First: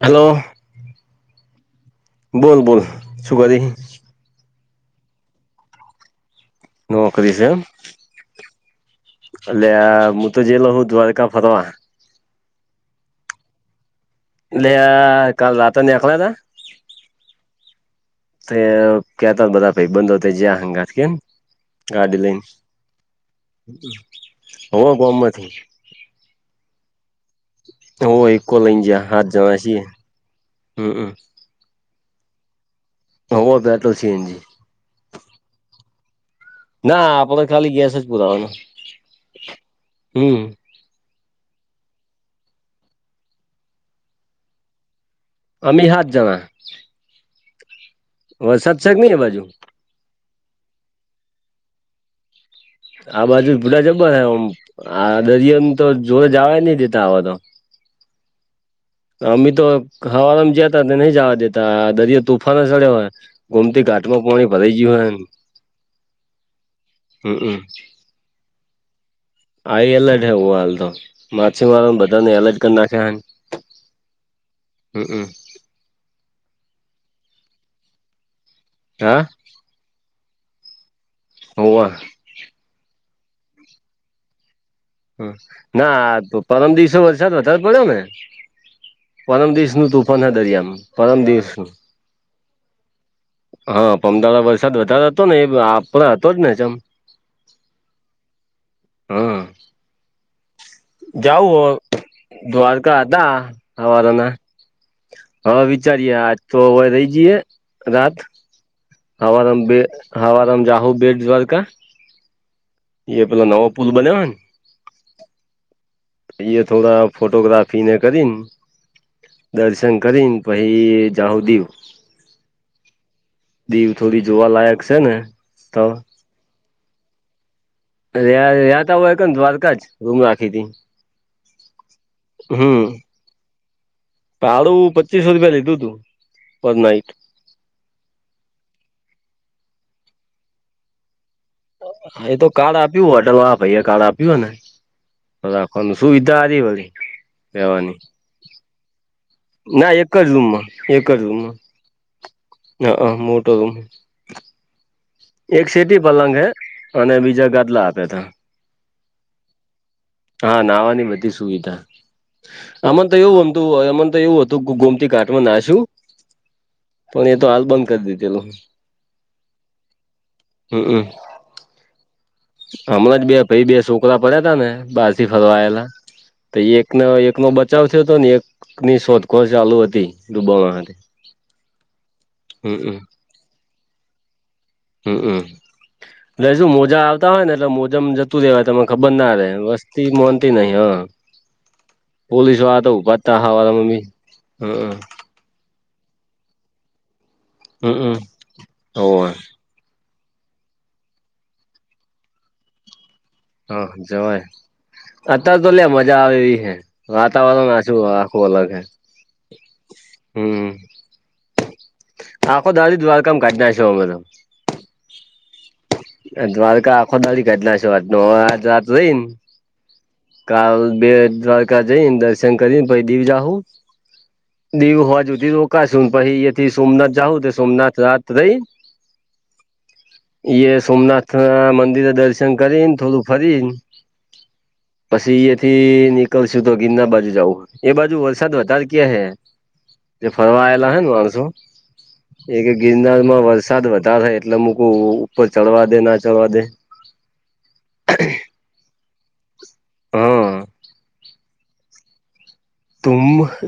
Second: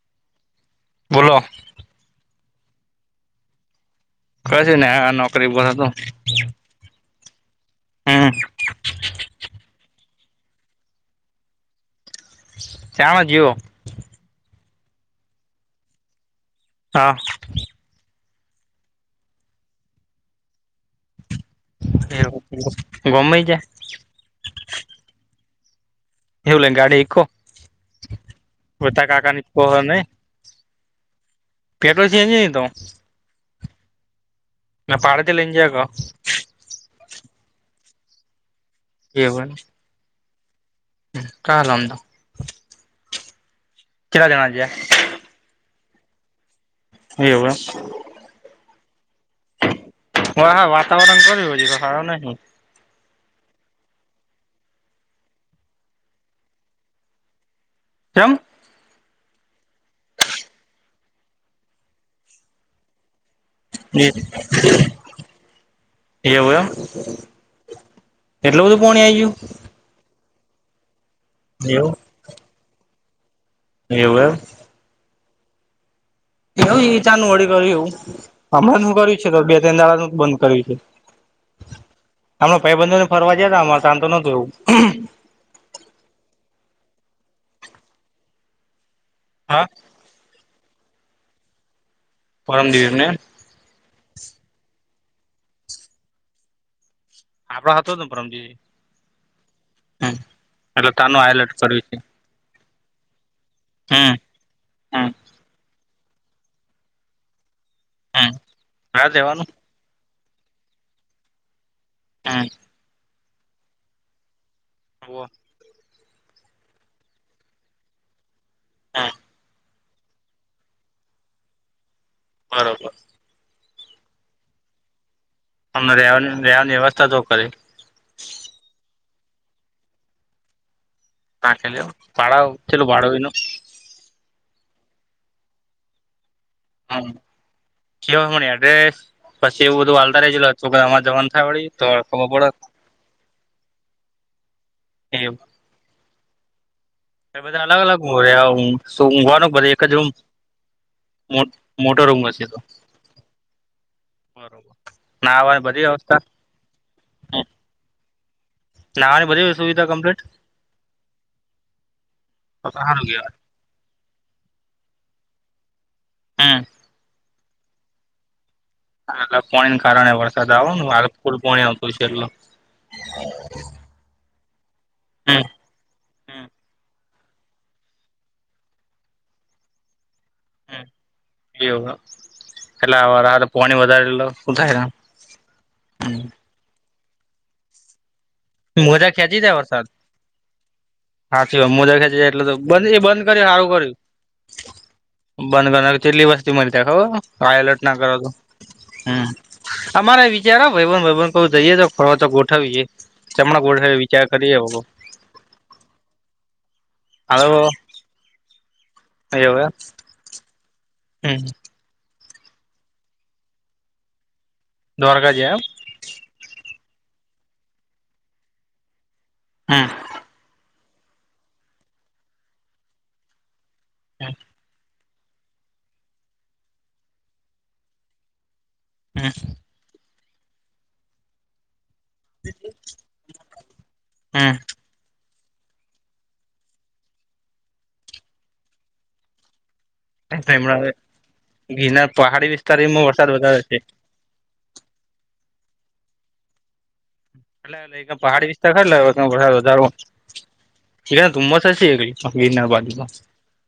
Hello બોલો બોલ બોલ શું કરી કશું નઈ આ નોકરી પર હતો. નોકરી સે એમ હમ્મ અલ્યા મુ તો જેલો હું દ્વારકા ફરવા શામાં જ્યો અલ્યા કાલ રાત્રનેકલા ને હા તે ગ્યા તા બધા ભાઈ બંધો જયા હંગાત કેને ગાડી લઈને ગમે જાય હ બોમબથી [unintelligible] ગાડી ઈકો હો ઈકો લયને બધા જયા હાત કાકા ની જના પોહ છીએ નઈ હમ્મ હમ્મ [unintelligible] તો હો પેટ્રોલ સીએનજી [unintelligible] ના આપો તો ખાલી ગેસ જ પુરાવાનો એવય હમ્મ [unintelligible] કેટલા જણા જયા અમી હા જના એવુ વરસાદ સે કનઈ એ બાજુ હા હા વાતાવરણ [unintelligible] હારુ નહીં આ બાજુ બુટા જબર હમ આ દરિયોને તો જોર જવા નહી દેતા આવા તો ચમ અમી તો હવામાં જતા નહી જવા દેતા દરિયો તોફાને ચડયો હે ગોમતી ઘાટમાં પોણી ભરા ગયું હો હમ્મ હમ્મ એટ બધું પોણી આઈ ગ્યુ. હાઈ એલર્ટ હે એવું હાલ તો ગયું માછીમારોને બધાને એલર્ટ કરી નાખ્યા હે એવું હે હમ હમ એવ ચાનું વળી કર્યું એવું હમણાં શું કર્યું હા છે તો બે ત્રણ દાનું બંધ કર્યું છે હોવા હમણા ભાઈબંધો ને ફરવા જયાતા [unintelligible] એવું ના પરમ દિવસે વરસાદ વધારે પડ્યો ને પરમ હા દિવસનું તુફોન હ દરિયામાં પરમ દિવસનું પરમ દિવસનું એમ હા પમદારે વરસાદ વધારે હતો ને એ આપણા હતો જ ને જેમ આપડો હતોને પરમજી એટલે તાનું હાઈલાઈટ જઉ કર્યું છે દ્વારકા હતા હમ હવારના હમ હા વિચારીએ આજ તો હવે રહી જઈે રાત હા રહેવાનું હવા બે હવા જાહું બેડ જ્વારકા હમ એ પેલો નવો પુલ બન્યો ને હો એ થોડા ફોટોગ્રાફી ને કરી ને હા દર્શન કરીને પછી જાઉું દીવ બરોબર દીવ થોડી જોવાલાયક છે ને તો અમને રહેવાની રહેવાની વ્યવસ્થા તો કરે રતા હોય કે ને દ્વારકા જ રૂમ રાખી હતી ત ખલી ભડાાવ ચલો ભળો વિ ન પાળું પચીસો રૂપિયા લીધું તું પર હમ નાઈટ કેમરી એડ્રેસ પછી એવું બધું વાલતા રલો કે આમાં જવાનું થાય વળી તો એ ખબર તો કાર્ડ આપ્યું હોટેલ વા ભાઈ એ કાર્ડ આપ્યું ને પડે એવું બરાબ હ શું વિધ આ દેવાલી બધા અલગ અલગ હ શું ઊઘવાનું બધ એક જ હ મોટો રૂમશે તો હ હ મોટો રૂમ બરોબર નાહવાની એક બધી સિટી વ્યવસ્થા પલંગ હૈ અને બીજા ગાદલા આપ્યા ત નાવાની બધ સુવધા કમ્લેન હા નાવાની બધી સુવિધા આમમાં તો એવુંમ એમ તો એવું હતું કે ગોમતી કાટમાં નાશું હમ પણ તો હાલ બંધ કરી દીધે એલું હ પાણીને કારણે વરસાદ આવો હમમ આુર પાણી આવતું છે એટ હમણાં જ બે પાઈ બે છોકરા પડ્યા હતા ને બાજીી હમ ફરવાયેલા તો એકનો એક ન બ બચાવ થયો હતો ને એકની શોધખોળ ચાલુ હતી ડૂબાવા હાતે. હ હમમ એટ આ પાણી વધારે એટ શું થાય હમમટલે શું મોજા આવતા હોય ને એટલે મોજામાં જ તું દેવાય તમે મોજા ખબર ના ખેંચી રે જાય વરસાદ વસ્તી મોનતી નહિ હ સાચી વાત મોજા ખેંચી જાય એટલે પોલીસ વાળ બંધ તો એ બંધ પતા કર્યું હા સારું વાળ કર્યું મમ્મી હ બંધ કરનાર કેટલી વસ્તી મળી ત ખબર હ એલર્ટ ના કરો હમમ તો હમ હોવે અમારે વિચારો ભાઈભન ભાઈન ક જઈએ તો ફરવા તો ગોઠવી જેએ હા જોય અત્યારે તો લે મજા આવે એવી હે હાલો વાતાવરણ આછું આખું અલગ હે એવું એમ હમ હમ આાખો દાદી દ્વારકાામ કાઢ ના છ અમારા દ્વારકા જ એમ દ્વારકા ખોદ કાટ ના છે આત ન રાતો જઈને હા કાલ બે દ્વારકા જઈને દર્શન કરીને પછ દી જાઉું હા દવું હોવા જોુથીી રોકાશ પછથી સોમનાથ જાઉં તો સોમનાથ રાત રઈ હમ ઈ સોમનાથ ના મંદિરે દર્શન કરીને થોડું ફરી હમ પછી એથી નીકળશું તો ગીરના બાજુ જઉું એ બાજુ વરસાદ વધારે ક્યાં હે જે ફરવા હમ આવેયેલા હ ને માણસો ગિરનાર પહાડી એ કે વિસ્તાર એમાં ગિરનારમાં વધારે છે વરસાદ વધે થાય એટલે મ કહ ઉપર ચડવા દે ના ચડવા દે અ પહાડી વિસ્તારાર એ હા તુંમ સ એ હ એનાવાા તમ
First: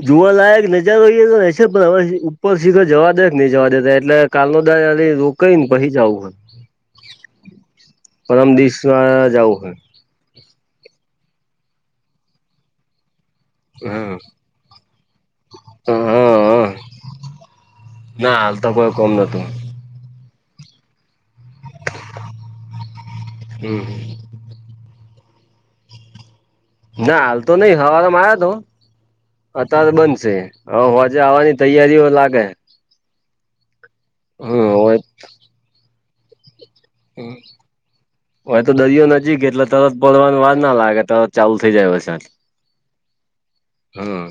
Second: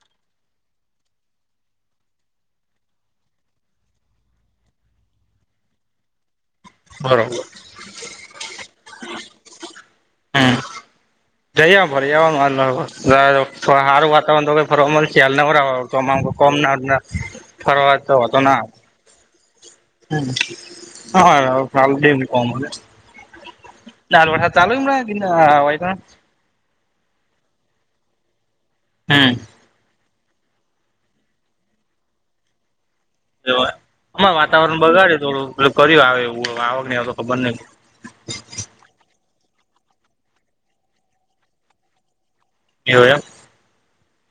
જોવાલાયક નજારો હોઈ એ તો છે પણ હવે ઉપર સીખર જવા દે કે નહી જવા દેતા એટલે કાલદા રોકાઈ ને પછી જવું હો બરોબર પરમ દશ વા જવું હ હમ જઈ ભર આવ મા જા હે સારું હમ વાતાવરણ તોઈ ફર ખલ ન તો તમામ કોમ હા ના ફરવાતો હતો હાલ ના તો કોઈ કોમ નથીત હ હા ક ચાલુમ હમ ક વા ના હાલ તો નહી હવા તો માર્યા તો હમ અત્યારે બનશે હ આજે આવવાની તૈયારીઓ લાગે ગરીબ નો પૈસો હમ ખાઓ તામે શરમ નાઈ લગે હ હ તો દરિયો નજીક એટલે તરત પડવાની વાર ના લાગે તરત ચાલુ થઇ જાય વરસાદ એ હોયમ હમ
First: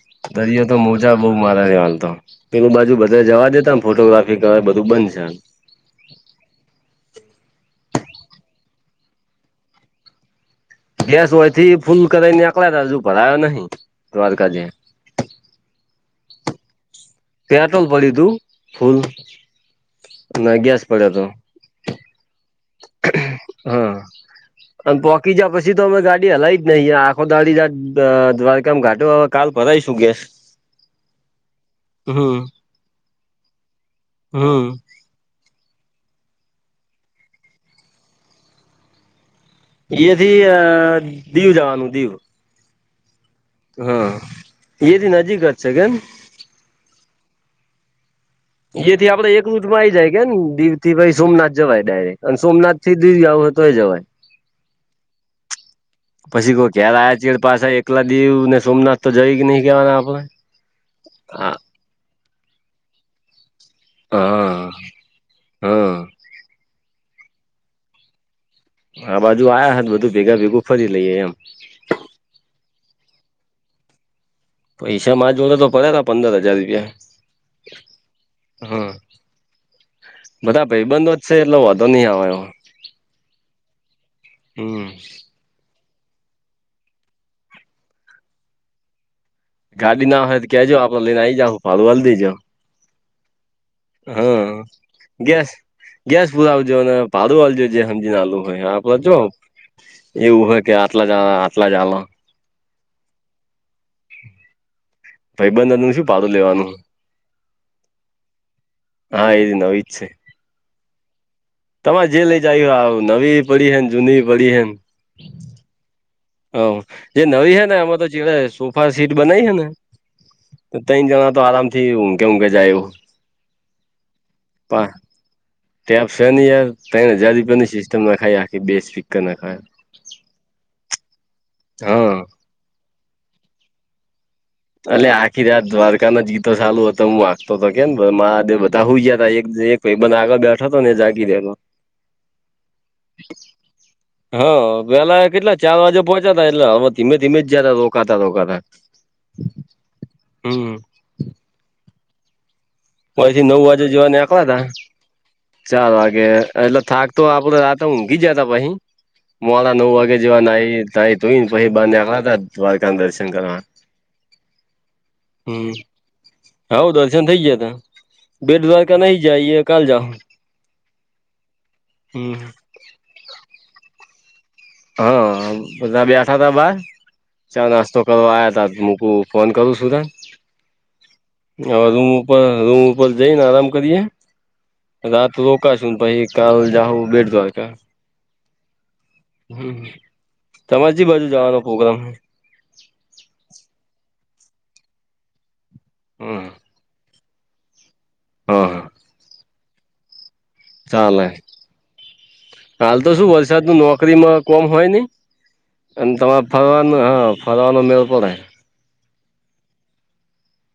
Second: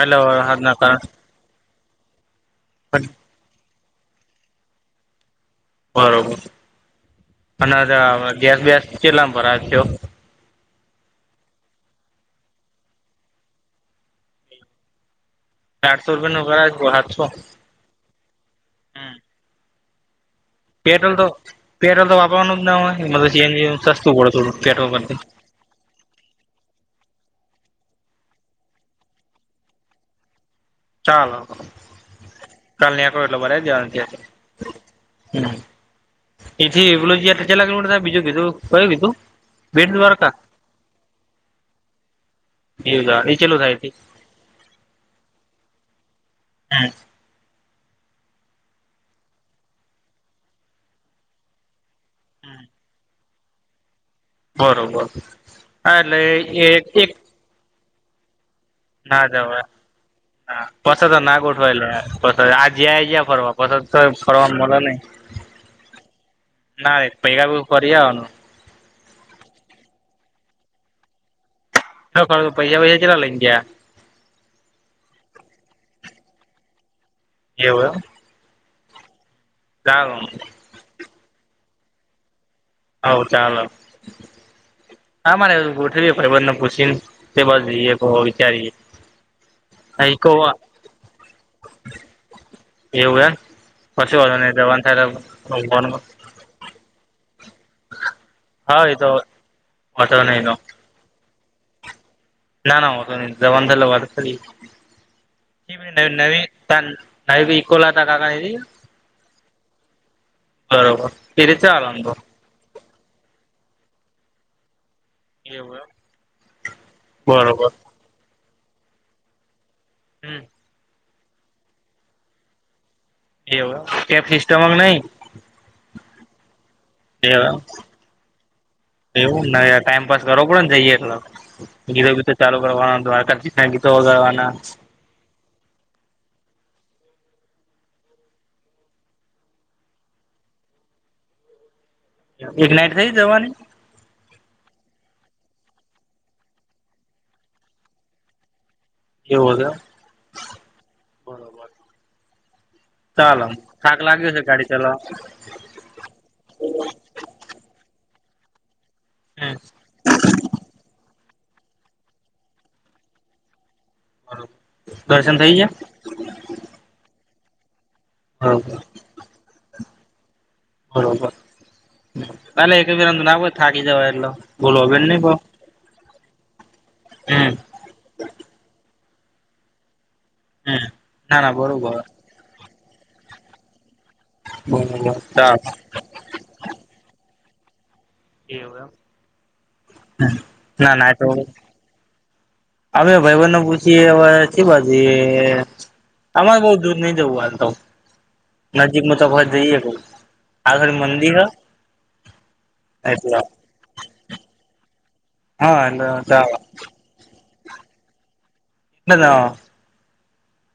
એટલે દરિયો વરસાદના તો કારણે મોજા બહ મારા દવાલ તો પેલું બાજુ બધા જવા દેતામ ફોટોગ્રાફી કરવા બધું બંધ છે બરોબર અને ગેસ વેસ કેટલામ ભરા છો ગેસ હોય થી ફૂલ કર ને આલા હજુ ભરાયો નહીિ દ્વારકા જે તારો જીવો હરામી મદાસ કોઈ નહીં પટોલ પડી તું ફૂલ ના ગ્યા પેટ્રોલ તો પેટ્રોલ તો વાપરવાનું જ ના હોય મતલબ સીએનજી હા સસ્તું પડે થોડું પેટ્રોલ અને પરથી પોકી જ્યા પછી તો અમે ગાડી હલાવી જ નહીિ આખો દાડી દ્વારકામાં ઘાટો હવે કાલ ભરાઈશું ગેસ ચાલો હમ કાલ ન કરટલો બર જ હમ હ એથી પલુંય ચલા કિલોમીર થ બીજું કીધું કયું કીધું બેટ દ્વારકા એથી અ દીવ જવાનું દીવ એવું નીચેલું થાય હા એથી નજીક જ છે કેન હા એથી આપડે એક રૂટમાં આ આવી જાય કે ને દીવ થી ભ સોમનાથ જવાય ડાયરેક્ટ અને સોમનાથ થી દી થઈ જવાય બરોબર હા એટલે પછી કોઈ એક ઘેર એક આયા ચેડ પાછા એકલા દીવ સોમનાથ તો ના જઈ નહી જવા કેવાના આપડે. પછ તો ના હા ગોઠવાયલા પછ આ જયા જ્યા ફરવા પછો તો ફરવા હા મળ નહી હા ના ર પૈકાા પ કર આવનું હા બાજુ આ્યા બધું ભેગા ભેગું ફરી લઈએે એમ હ હ ક તો પૈસાાૈસા ચાલલા ને ત્યા પૈસા મામાં જોડે તો પડ્યા હતા પંદર હજાર રૂપિયા એવું હમ ચાલ બધા ભાઈબંધો જ છે એટલો વાંધો નહી આવે એ આવ ચાલ હમ. હા માને ગોઠવી બને પૂછીને બસ જઈએ વિચારીએ ગાડી ના ઈકો હોય તો કેજો આપડે લઈનેઈ જાવ ફવાલ દઈજો [inaudible] એવું એમ કશું હો ને જવાનું થાય. પુ આવજો ને પડુવાલજો જે સમજી નાલું હોય આપ હા એ તો જો વાંધો નહી એવું તો હોય કે અટલા અટલા ચાલમ ના ના તોંધર વા ભાઈબંધનું શું ભાડું નવી લેવાનું સાહેબ ઇકોલા હતા કાકા હા એ નવઈચછે. બરોબર એ રીતે ચાલે આમ તમારે તો જે લઈ જઈ આવ નવી પડી હને જૂની પડી એવું એ હ જે નવી હે ને એમાં તો જે સોફા સીટ બનાવી હ ને હમ તો ત જણ તો આરામ થી ઊ કે કે જાય એવુ એવ કેપ સિસ્ટમંગ નહી. ટટેપ છે યાર ત જદી પણ સિસ્ટમ નાખાય આખી બેસ ફિક્કર એવું નાખાય. ટાઈમપાસ કરવો પડેન જઈએ એટલો, હા ગીતો-બીતો ચાલુ કરવાના, દ્વારકાધીશના ગીતો વગાડવાના. અ આખી રા દ્વારકા ના જ ગીતો ચાલુ હત હું વાગતો હતો કેમ માે બધા હું ગયા હતા. પ બને આગળ બેઠા તો ને જાગી દેતો. એક નાઈટ થઈ જવાની હા પેલા કેટલા ચાર વાગે પહોંચાતા એટલે હવે ધીમે ધીમે જારે રોકાતા રોકાતા એદ હમ હીથી ચાલો નવ વાગે થાક જોવા લાગ્યો છે આવા ગાડી ત ચલાવવા ચાર વાગે એટલે થાક તો આપ રાતા હ ગી જતા ભહી હમ મોડા નવ વાગે જેવા ન [inaudible] તોહી બાંધ્યાખા દ્વારકા દર્શન કરવા બરોબર દર્શન થઈ હમ ગયા હવ દર્શન થઇ ગયા હતા. બેડ બરોબર દ્વારકાા નહી ગયા એ કાલ જહુ બરોબર તાલે એકવીરામ નાખો થાકી જવા એટલો હા બધા બેઠા તા બાર હમ ચા નાસ્તો કરવા આવયા તા મૂકું ફોન કરું સુુંધા હમ ના ના બરોબર રૂમ ઉપર રૂમ ઉપર જઈને આરામ કરીએ બરોબર રાત ચાલ રોકાશુ પછી કાલ જાહું બેટ દ્વારકા, એવું એમ હમ તમારે ના કઈ ના તો બાજુ જવાનો પ્રોગ્રામ છે. અમે ભાઈ બનને પૂછીએ હવે કી બાજુ જઇએ હમ અરે બઉ દૂર નઈ જવું આાલ તો હા હા નજીક માં તો જઈએ આગળ ચાલે મંદિર હે હાલ તો શું એટલે વરસાદનું નોકરીમાં કોમ હોય નહીં. હા એટલે અને તમારે ચાલ ફરવાનું હા ફરવાનો મેળો પડે ના ના [inaudible]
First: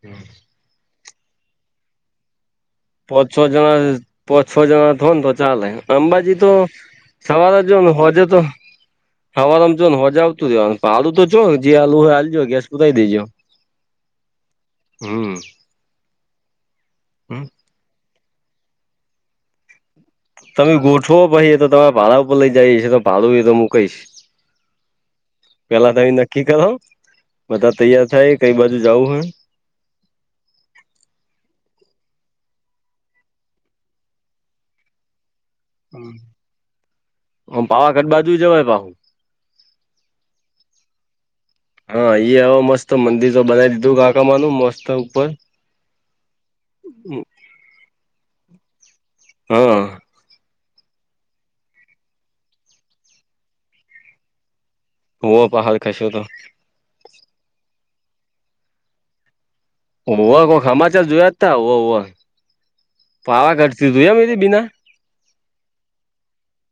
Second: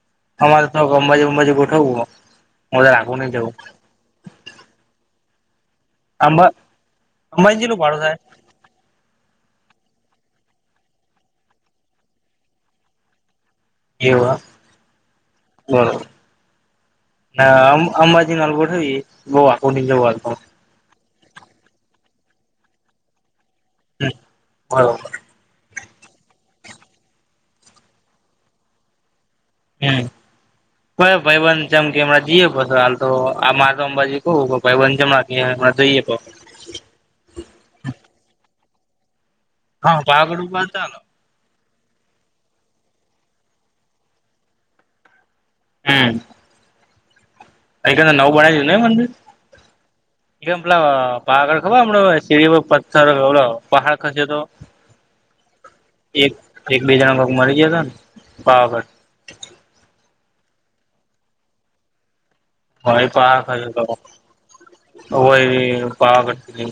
હમ તમારે તો અંબાજી ગંબાજી ગોઠવું પાચ છ જના પો છ જણા હોય ને તો ચાલે અંબાજી અંબા તો સવારે અંબાજી જો નું ને ભાડું થાય હોજે તો હવાર આમ જો ને હોજા આવતું રહેવા ભાડુ જોોને જે આલુ હોય હાલજો ગેસ પરાય દેજો એવા હમ બરોબર ના આમ આમ નલગવી ગ આ આપ નિ જ [unintelligible] તમે ગોઠવો ભહીએ તો તમારે ભાડા ઉપર લઈ જઈ છીએ તો ભાડું એ તો હું કઈશ હ બ પેલા તમે નક્કી કરો બધા તૈયાર થાય કઈ બાજુ જઉું હે હમ હ ભાઈવંધ જેમ કેમં જઈએ હાલ તો આ મારે તો અંબાજી કવું ભાઈવંધ જમણા કે જઈએ પ આમ પાવાગઢ બાજુ જવાય પાછુ. પાવાગઢ ઉભા હતા આ લોકો હા હ મસ્ત મંદિર તો બનાવી દીધું કાકામાંનું મસ્ત ઉપર હમ. હમ. અહીં ક નવું બનાયુ નય એ મંદિર? હા એ મતલ પાાગળ ખબર હમ શેરી પથ્થર ઓલો પહાડ ખસે તો ઓ પહાડ ખશું તો એક એક બેીજણા ભગ મરી જતો ને પાવાગર. કોઈ હમાચાર જોયા ત હો. ભય પા. એથી બીના હય પાવાતી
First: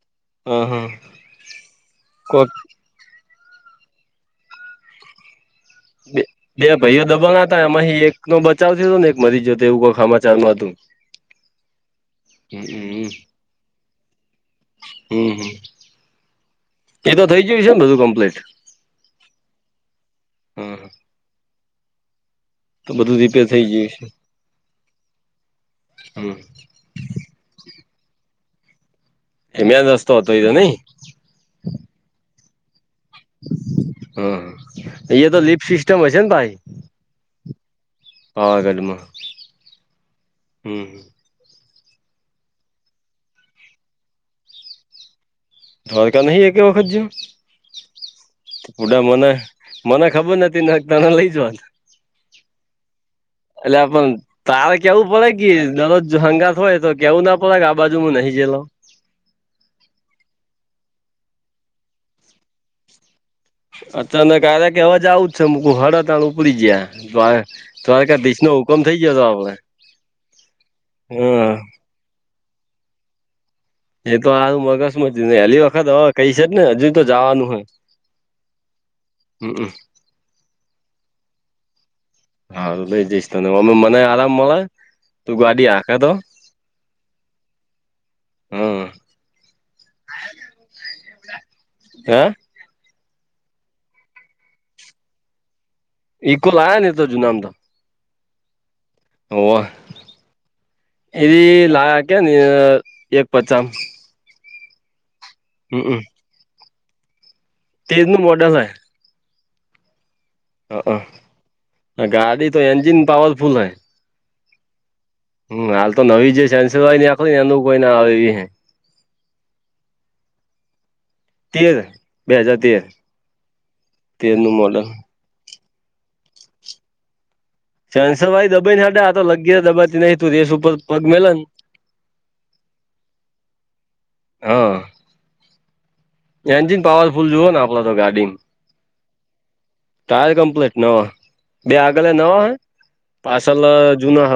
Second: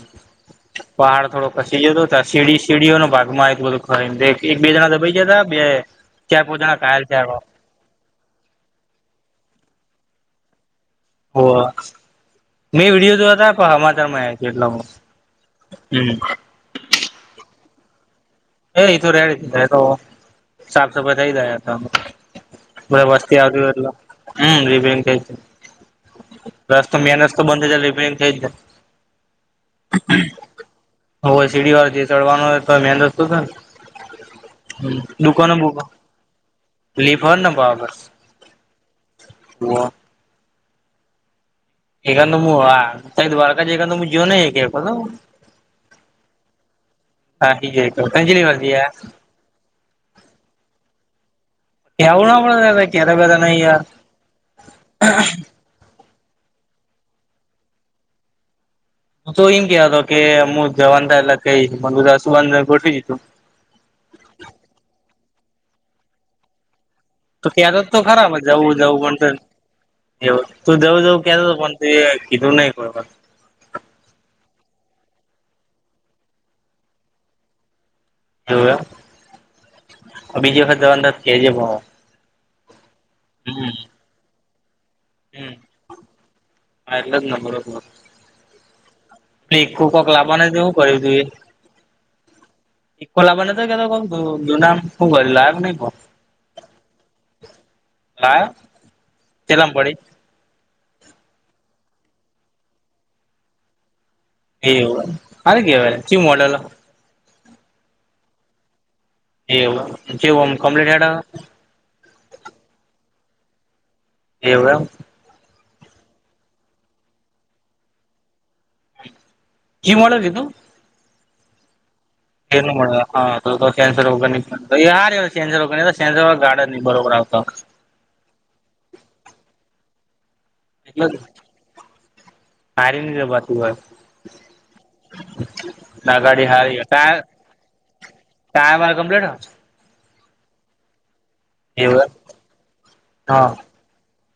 હા હા પહાડ થોડો ખસી જતો ત કોક સીડી ચીડીઓનો ભાગમાં બધ ખ એક બે જણા દબાઈ જતા બે ચાર પાંચ બે જણા ભાઈઓ ઘાયલ થયા દબાના હતા એમાં એક નો બચાવ થ હતો ને એક મરી જયોતો એવું કોઈ સમાચારમા હતું. ઓ હમ મેં વિડીયો જો હતા પણ હમાચારમાં છે એટ હ હમ હમ એતો થઇ જયું છે ને બધું કમ્પ્લીટ એ તોું રેડી તો હા સાફ સફાઈ થઈ ગાય હતા. તો બધા બધું વસ્તી રીપેર થઈ આવું ગયું એટલે છે હમ ર બેન ક. હમ રસ્તો મેન રસ્તો બંધ થાય રિપેરિંગ થ જાય. એમિયા જ રસ્તો હતો એ નઈ. હો સીડી વાર જે ચડવાનોય તો મંદ હા એ તો લીપ સિસ્ટમ હશે ને ભાઈ [unintelligible] લલીફ હોને બબસ પાવાગઢમાં હમ હ. એાંદ હું હા સા દ્વારકા એાદ હું જવ ન એક હતો [unintelligible] થડકા નહી એક કે વખત જ હા ઈ જ એક વખત કેટલી વાર ગયા પડાા મન મને ખબર નથી નાગ તણા લઈ જવાત. એવું કે્યારે બે એટલે આપ તાર કેવું પડે કે ન જો હંગાત હોય તો કેવું ના પડે કે આ બાુું નહીં જેલો તું તો એમ કેહ હતો કે હું જવાનતા એટલે કઈ મ સુબંધને ગોઠવી તું. અતાન ક કે અવાજ આવુંજ છે મકું હળ તણ ઉપરી જયા. તો ક તો ખરાબ જવું થઈ ગયો જવું પણ હતો આપડે તું જવું હમ જવું ક. કીધું નને કોબ. એ તો આારું મગજમ જ ન હહેલી વખત હવે કઈ છે ને હજુ તો જવાનું હોય. જો બીજી વખત જવા કે જે ભ. હા લઈ જઈશ તોને અમે મને આરામ મળે તું હમ ગાડી આખે તો. હા એટલે જ ને હમ બરોબર કોક લાવવાના તો એવું કર્યું તું એ. હે. ઈકોલા બને તો કે કું જુના લાગક નહી પણ. ઇકોલા્યા ને તો જૂનામ તો. ના. ઓ એવી લા કે ને એક પચ. એવું મારે કેવાય કું મોડેલો. તેજ નું મોટા થાય એવ જેવમ કમ્પ્લીટ. ગાડી તો એન્જિન પાવરફુલ હૈ. એમ. હમ હાલ તો નવી જે સંસેવાય આખ ને એનું કોઈ ના આવે એવી જી મળળ ગીધું તેજ એ મળે હ તો કેન્સર વગર તેરનું મોડલ નીકળ જરોેજરો ગાર્ડન બરોબડા આવ શનસર ભાઈ દબાઈ ને સા આ તો લગી દબાતી ન તું રેસ ઉપર પગ એટ મેલે ને સારીની જવાત હોય હા ના ગાડી એન્જિન હારી ક પાવરફુલ જુઓ ને આપડે તો ગાડીમ કાય મા કમ્પ્લેટ હો ટાયર કમ્પ્લીટ નવા બે આગળ એવું નવા હોય હ પાર્સલ જૂના